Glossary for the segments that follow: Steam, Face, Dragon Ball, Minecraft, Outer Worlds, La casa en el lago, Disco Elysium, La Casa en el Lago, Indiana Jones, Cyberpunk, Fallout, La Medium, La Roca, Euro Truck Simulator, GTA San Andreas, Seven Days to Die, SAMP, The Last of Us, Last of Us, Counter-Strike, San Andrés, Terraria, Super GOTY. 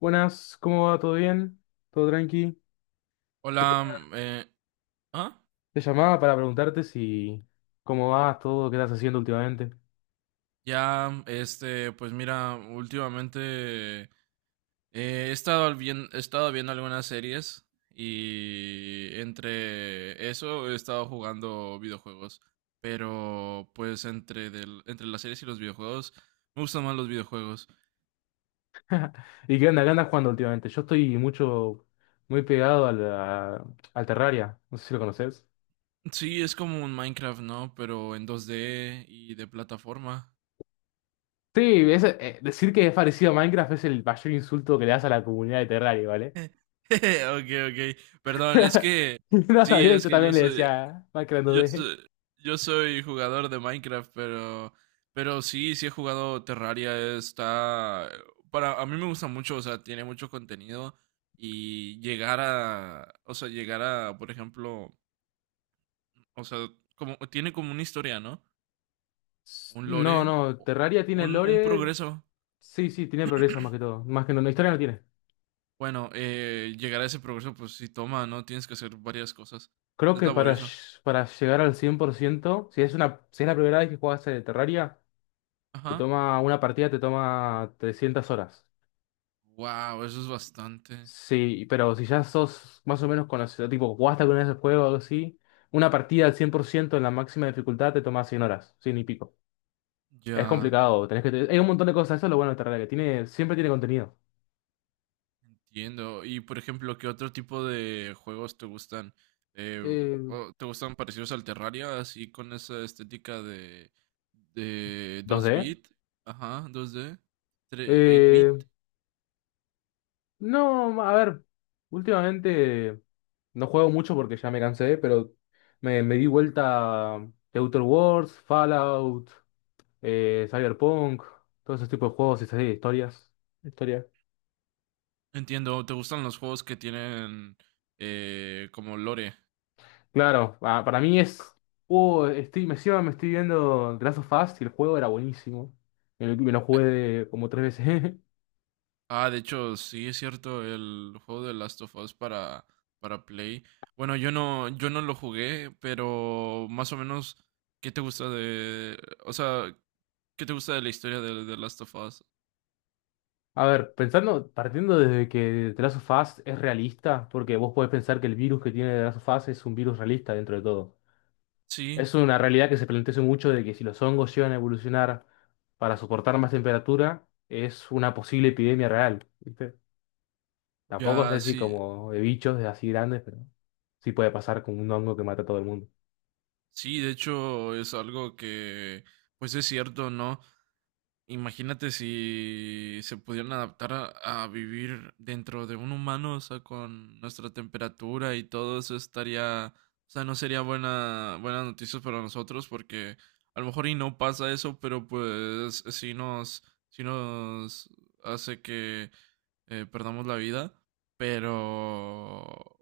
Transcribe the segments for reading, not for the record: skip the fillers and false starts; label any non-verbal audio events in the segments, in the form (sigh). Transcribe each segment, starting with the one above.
Buenas, ¿cómo va? ¿Todo bien? ¿Todo tranqui? Te, Hola, quería- ¿ah? Te llamaba para preguntarte si cómo vas, todo, qué estás haciendo últimamente. Ya, este, pues mira, últimamente he estado bien, he estado viendo algunas series y entre eso he estado jugando videojuegos, pero pues entre las series y los videojuegos me gustan más los videojuegos. (laughs) ¿Y qué onda? ¿Qué andas jugando últimamente? Yo estoy muy pegado al Terraria. No sé si lo conoces. Sí, es como un Minecraft, ¿no? Pero en 2D y de plataforma. Sí, decir que es parecido a Minecraft es el mayor insulto que le das a la comunidad de Terraria, ¿vale? (laughs) Ok, ok. Perdón, es (laughs) que No, está sí, bien, es yo que también le decía Minecraft Yo, 2D. soy yo soy jugador de Minecraft, pero sí he jugado Terraria. A mí me gusta mucho, o sea, tiene mucho contenido y llegar a, o sea, llegar a, por ejemplo, o sea, como tiene como una historia, ¿no? Un No, lore, o- no, o Terraria tiene un lore. progreso. Sí, sí, tiene progreso más que todo. Más que no, no, historia no tiene. Bueno, llegar a ese progreso, pues sí toma, ¿no? Tienes que hacer varias cosas. Creo Es que laborioso. Para llegar al 100% si si es la primera vez que juegas Terraria, te Ajá. toma una partida te toma 300 horas. Wow, eso es bastante. Sí, pero si ya sos más o menos conocido, tipo, jugaste alguna vez el juego o algo así, una partida al 100% en la máxima dificultad te toma 100 horas, 100 y pico. Es Ya. complicado, tenés que... Hay un montón de cosas, eso es lo bueno de Terraria, que tiene, siempre tiene contenido. Entiendo. Y por ejemplo, ¿qué otro tipo de juegos te gustan? Eh, Eh, ¿Te gustan parecidos al Terraria, así con esa estética de dos ¿2D? bit? Ajá, dos d, 8-bit. No, a ver, últimamente no juego mucho porque ya me cansé, pero me di vuelta de Outer Worlds, Fallout, Cyberpunk, todos esos tipos de juegos y esas historias. Historia. Entiendo. ¿Te gustan los juegos que tienen como lore? Claro, para mí es. Me encima me estoy viendo The Last of Us y el juego era buenísimo. Me lo jugué como tres veces. (laughs) Ah, de hecho, sí, es cierto, el juego de Last of Us para Play. Bueno, yo no lo jugué, pero más o menos, ¿qué te gusta de, o sea, qué te gusta de la historia de Last of Us? A ver, pensando, partiendo desde que The Last of Us es realista, porque vos podés pensar que el virus que tiene The Last of Us es un virus realista dentro de todo. Sí, Es una realidad que se plantea hace mucho de que si los hongos llegan a evolucionar para soportar más temperatura, es una posible epidemia real, ¿viste? Tampoco es ya, así sí, como de bichos de así grandes, pero sí puede pasar con un hongo que mata a todo el mundo. sí, de hecho, es algo que, pues es cierto, ¿no? Imagínate si se pudieran adaptar a vivir dentro de un humano, o sea, con nuestra temperatura y todo eso estaría, o sea, no sería buenas noticias para nosotros porque a lo mejor y no pasa eso, pero pues sí nos hace que perdamos la vida, pero,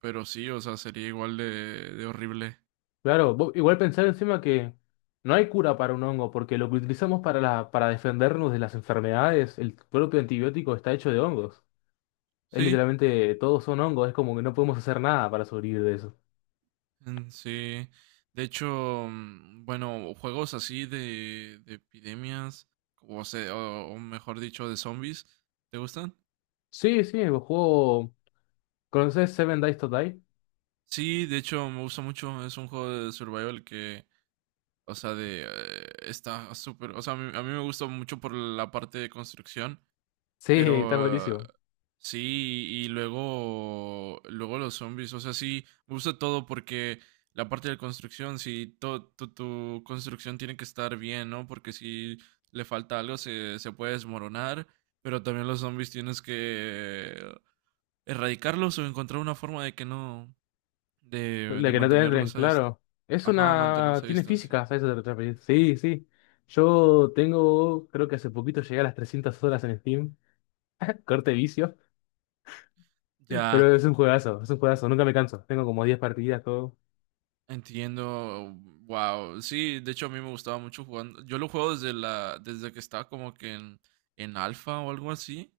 pero sí, o sea, sería igual de horrible. Claro, igual pensar encima que no hay cura para un hongo, porque lo que utilizamos para defendernos de las enfermedades, el propio antibiótico está hecho de hongos. Es Sí. literalmente, todos son hongos, es como que no podemos hacer nada para sobrevivir de eso. Mm, sí, de hecho, bueno, juegos así de epidemias, o mejor dicho, de zombies, ¿te gustan? Sí, sí, el juego... ¿Conoces Seven Days to Die? Sí, de hecho, me gusta mucho, es un juego de survival que, o sea, está súper, o sea, a mí me gusta mucho por la parte de construcción. Sí, está Pero buenísimo. sí, y luego, luego los zombies, o sea, sí, me gusta todo porque la parte de la construcción, si tu construcción tiene que estar bien, ¿no? Porque si le falta algo se puede desmoronar, pero también los zombies tienes que erradicarlos o encontrar una forma de que no, de, La de que no te entren, claro. Es ajá, mantenerlos una... a Tiene distancia. física, ¿sabes? Eso otra peli. Sí, sí. Yo tengo, creo que hace poquito llegué a las 300 horas en Steam. (laughs) Corte vicio. Ya. Pero es un juegazo, es un juegazo. Nunca me canso. Tengo como 10 partidas, todo. Entiendo, wow. Sí, de hecho a mí me gustaba mucho jugando. Yo lo juego desde que estaba como que en alfa o algo así.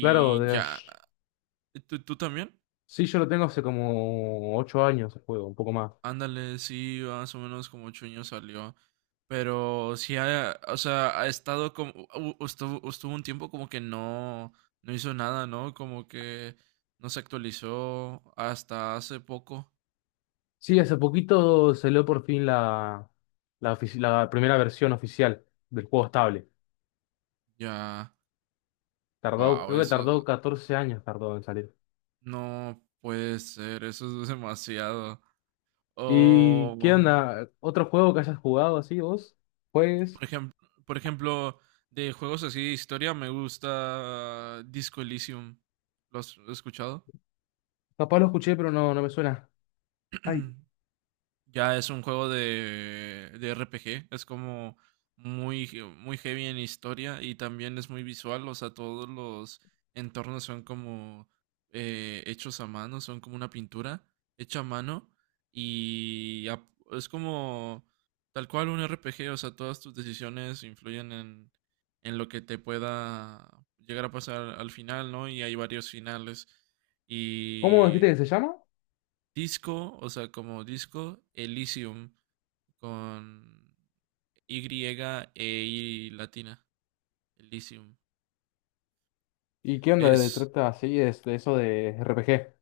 Claro, de... ya, ¿tú también? sí, yo lo tengo hace como 8 años el juego, un poco más. Ándale, sí, más o menos como 8 años salió. Pero sí, o sea, ha estado como, estuvo un tiempo como que no hizo nada, ¿no? Como que no se actualizó hasta hace poco. Sí, hace poquito salió por fin la la primera versión oficial del juego estable. Ya, Tardó, wow, creo que tardó eso 14 años tardó en salir. no puede ser, eso es demasiado. ¿Y O, qué onda? ¿Otro juego que hayas jugado así vos? Pues, por ejemplo, por ejemplo, de juegos así de historia, me gusta Disco Elysium. ¿Lo has escuchado? capaz lo escuché, pero no, no me suena. Ay, Mm. Ya es un juego de RPG. Es como muy heavy en historia y también es muy visual. O sea, todos los entornos son como hechos a mano, son como una pintura hecha a mano y es como tal cual un RPG. O sea, todas tus decisiones influyen en lo que te pueda llegar a pasar al final, ¿no? Y hay varios finales. ¿cómo dijiste Y que se llama? Disco, o sea, como Disco Elysium con Y e I latina, Elysium. ¿Y qué onda de Es, trata así es de eso de RPG?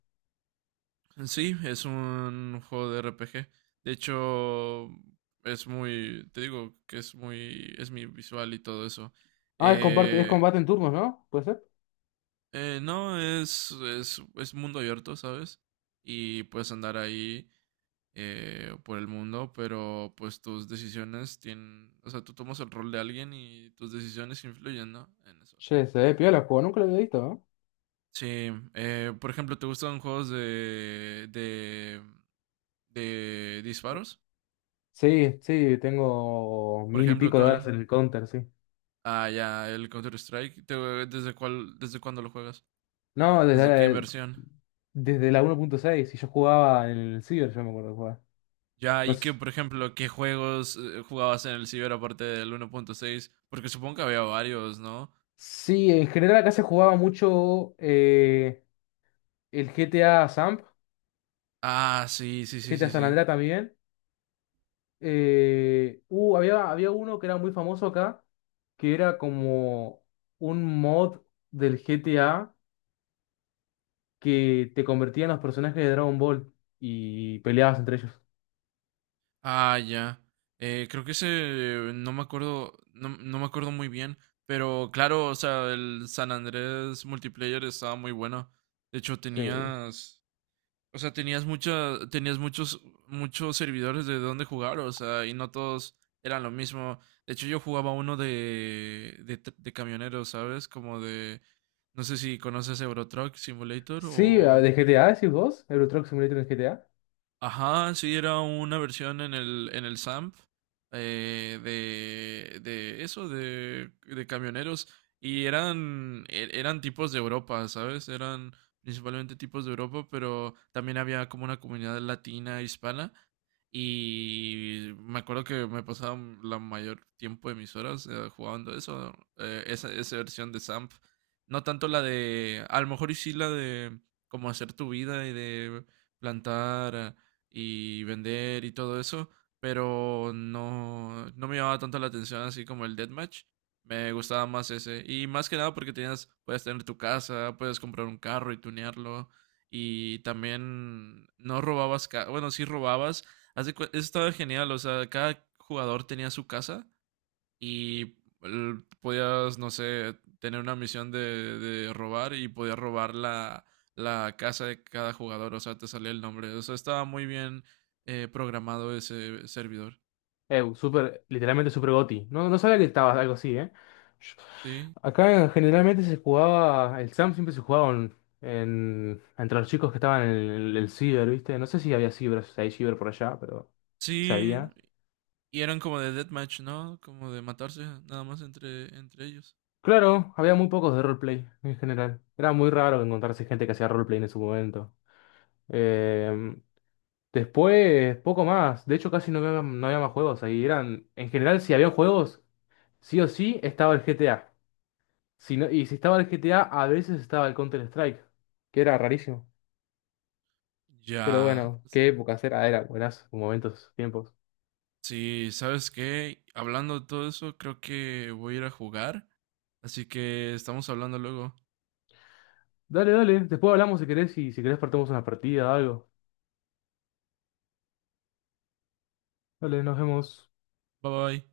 sí, es un juego de RPG. De hecho, es muy, te digo que es muy, es mi visual y todo eso. Ah, es comparte, es Eh, combate en turnos, ¿no? ¿Puede ser? No, es mundo abierto, ¿sabes? Y puedes andar ahí por el mundo, pero pues tus decisiones tienen, o sea, tú tomas el rol de alguien y tus decisiones influyen, ¿no? En eso. Che, se ve piola el juego, nunca lo había visto, ¿no? Sí, por ejemplo, ¿te gustan juegos de disparos? Sí, sí, tengo Por mil y ejemplo, pico de horas ¿cuál? en el Counter, sí. Ah, ya, el Counter-Strike. ¿Desde cuándo lo juegas? No, ¿Desde qué versión? desde la 1.6, y yo jugaba en el Ciber, yo me acuerdo de jugar. Ya, No y qué, sé. por ejemplo, ¿qué juegos jugabas en el Ciber aparte del 1.6? Porque supongo que había varios, ¿no? Sí, en general acá se jugaba mucho. El GTA Samp, Ah, sí, sí, sí, GTA sí, San sí. Andreas también. Había uno que era muy famoso acá, que era como un mod del GTA que te convertía en los personajes de Dragon Ball y peleabas entre ellos. Ah, ya. Creo que ese, no me acuerdo, no, no me acuerdo muy bien, pero claro, o sea, el San Andrés multiplayer estaba muy bueno. De hecho, Sí, tenías, o sea, tenías muchas, tenías muchos servidores de dónde jugar, o sea, y no todos eran lo mismo. De hecho, yo jugaba uno de de camioneros, ¿sabes? Como de, no sé si conoces Euro Truck Simulator sí, ah, o... de GTA, decís vos, Euro Truck Simulator en GTA. Ajá, sí, era una versión en el SAMP, de eso, de camioneros. Y eran tipos de Europa, ¿sabes? Eran principalmente tipos de Europa, pero también había como una comunidad latina, e hispana. Y me acuerdo que me pasaba la mayor tiempo de mis horas jugando eso, esa versión de SAMP. No tanto la de, a lo mejor y sí la de como hacer tu vida y de plantar y vender y todo eso, pero no, no me llamaba tanto la atención así como el Deathmatch. Me gustaba más ese. Y más que nada porque tenías, puedes tener tu casa, puedes comprar un carro y tunearlo. Y también no robabas, bueno, sí robabas. Eso estaba genial, o sea, cada jugador tenía su casa y podías, no sé, tener una misión de robar y podías robar la casa de cada jugador, o sea, te salía el nombre. O sea, estaba muy bien programado ese servidor. Super, literalmente Super GOTY. No, no sabía que estaba algo así, ¿eh? Sí, Acá generalmente se jugaba, el SAM siempre se jugaba entre los chicos que estaban en el ciber, ¿viste? No sé si había ciber, si hay ciber por allá, pero se sí, había. y eran como de deathmatch, ¿no? Como de matarse nada más entre ellos. Claro, había muy pocos de roleplay en general. Era muy raro encontrarse gente que hacía roleplay en su momento. Eh, Después, poco más. De hecho, casi no había, no había más juegos ahí. Eran, en general, si había juegos, sí o sí estaba el GTA. Si y si estaba el GTA, a veces estaba el Counter-Strike, que era rarísimo. Pero Ya, bueno, qué época era, era buenas momentos, tiempos. sí, ¿sabes qué? Hablando de todo eso, creo que voy a ir a jugar. Así que estamos hablando luego. Dale, dale, después hablamos si querés y si querés partamos una partida, o algo. Dale, nos vemos. Bye bye.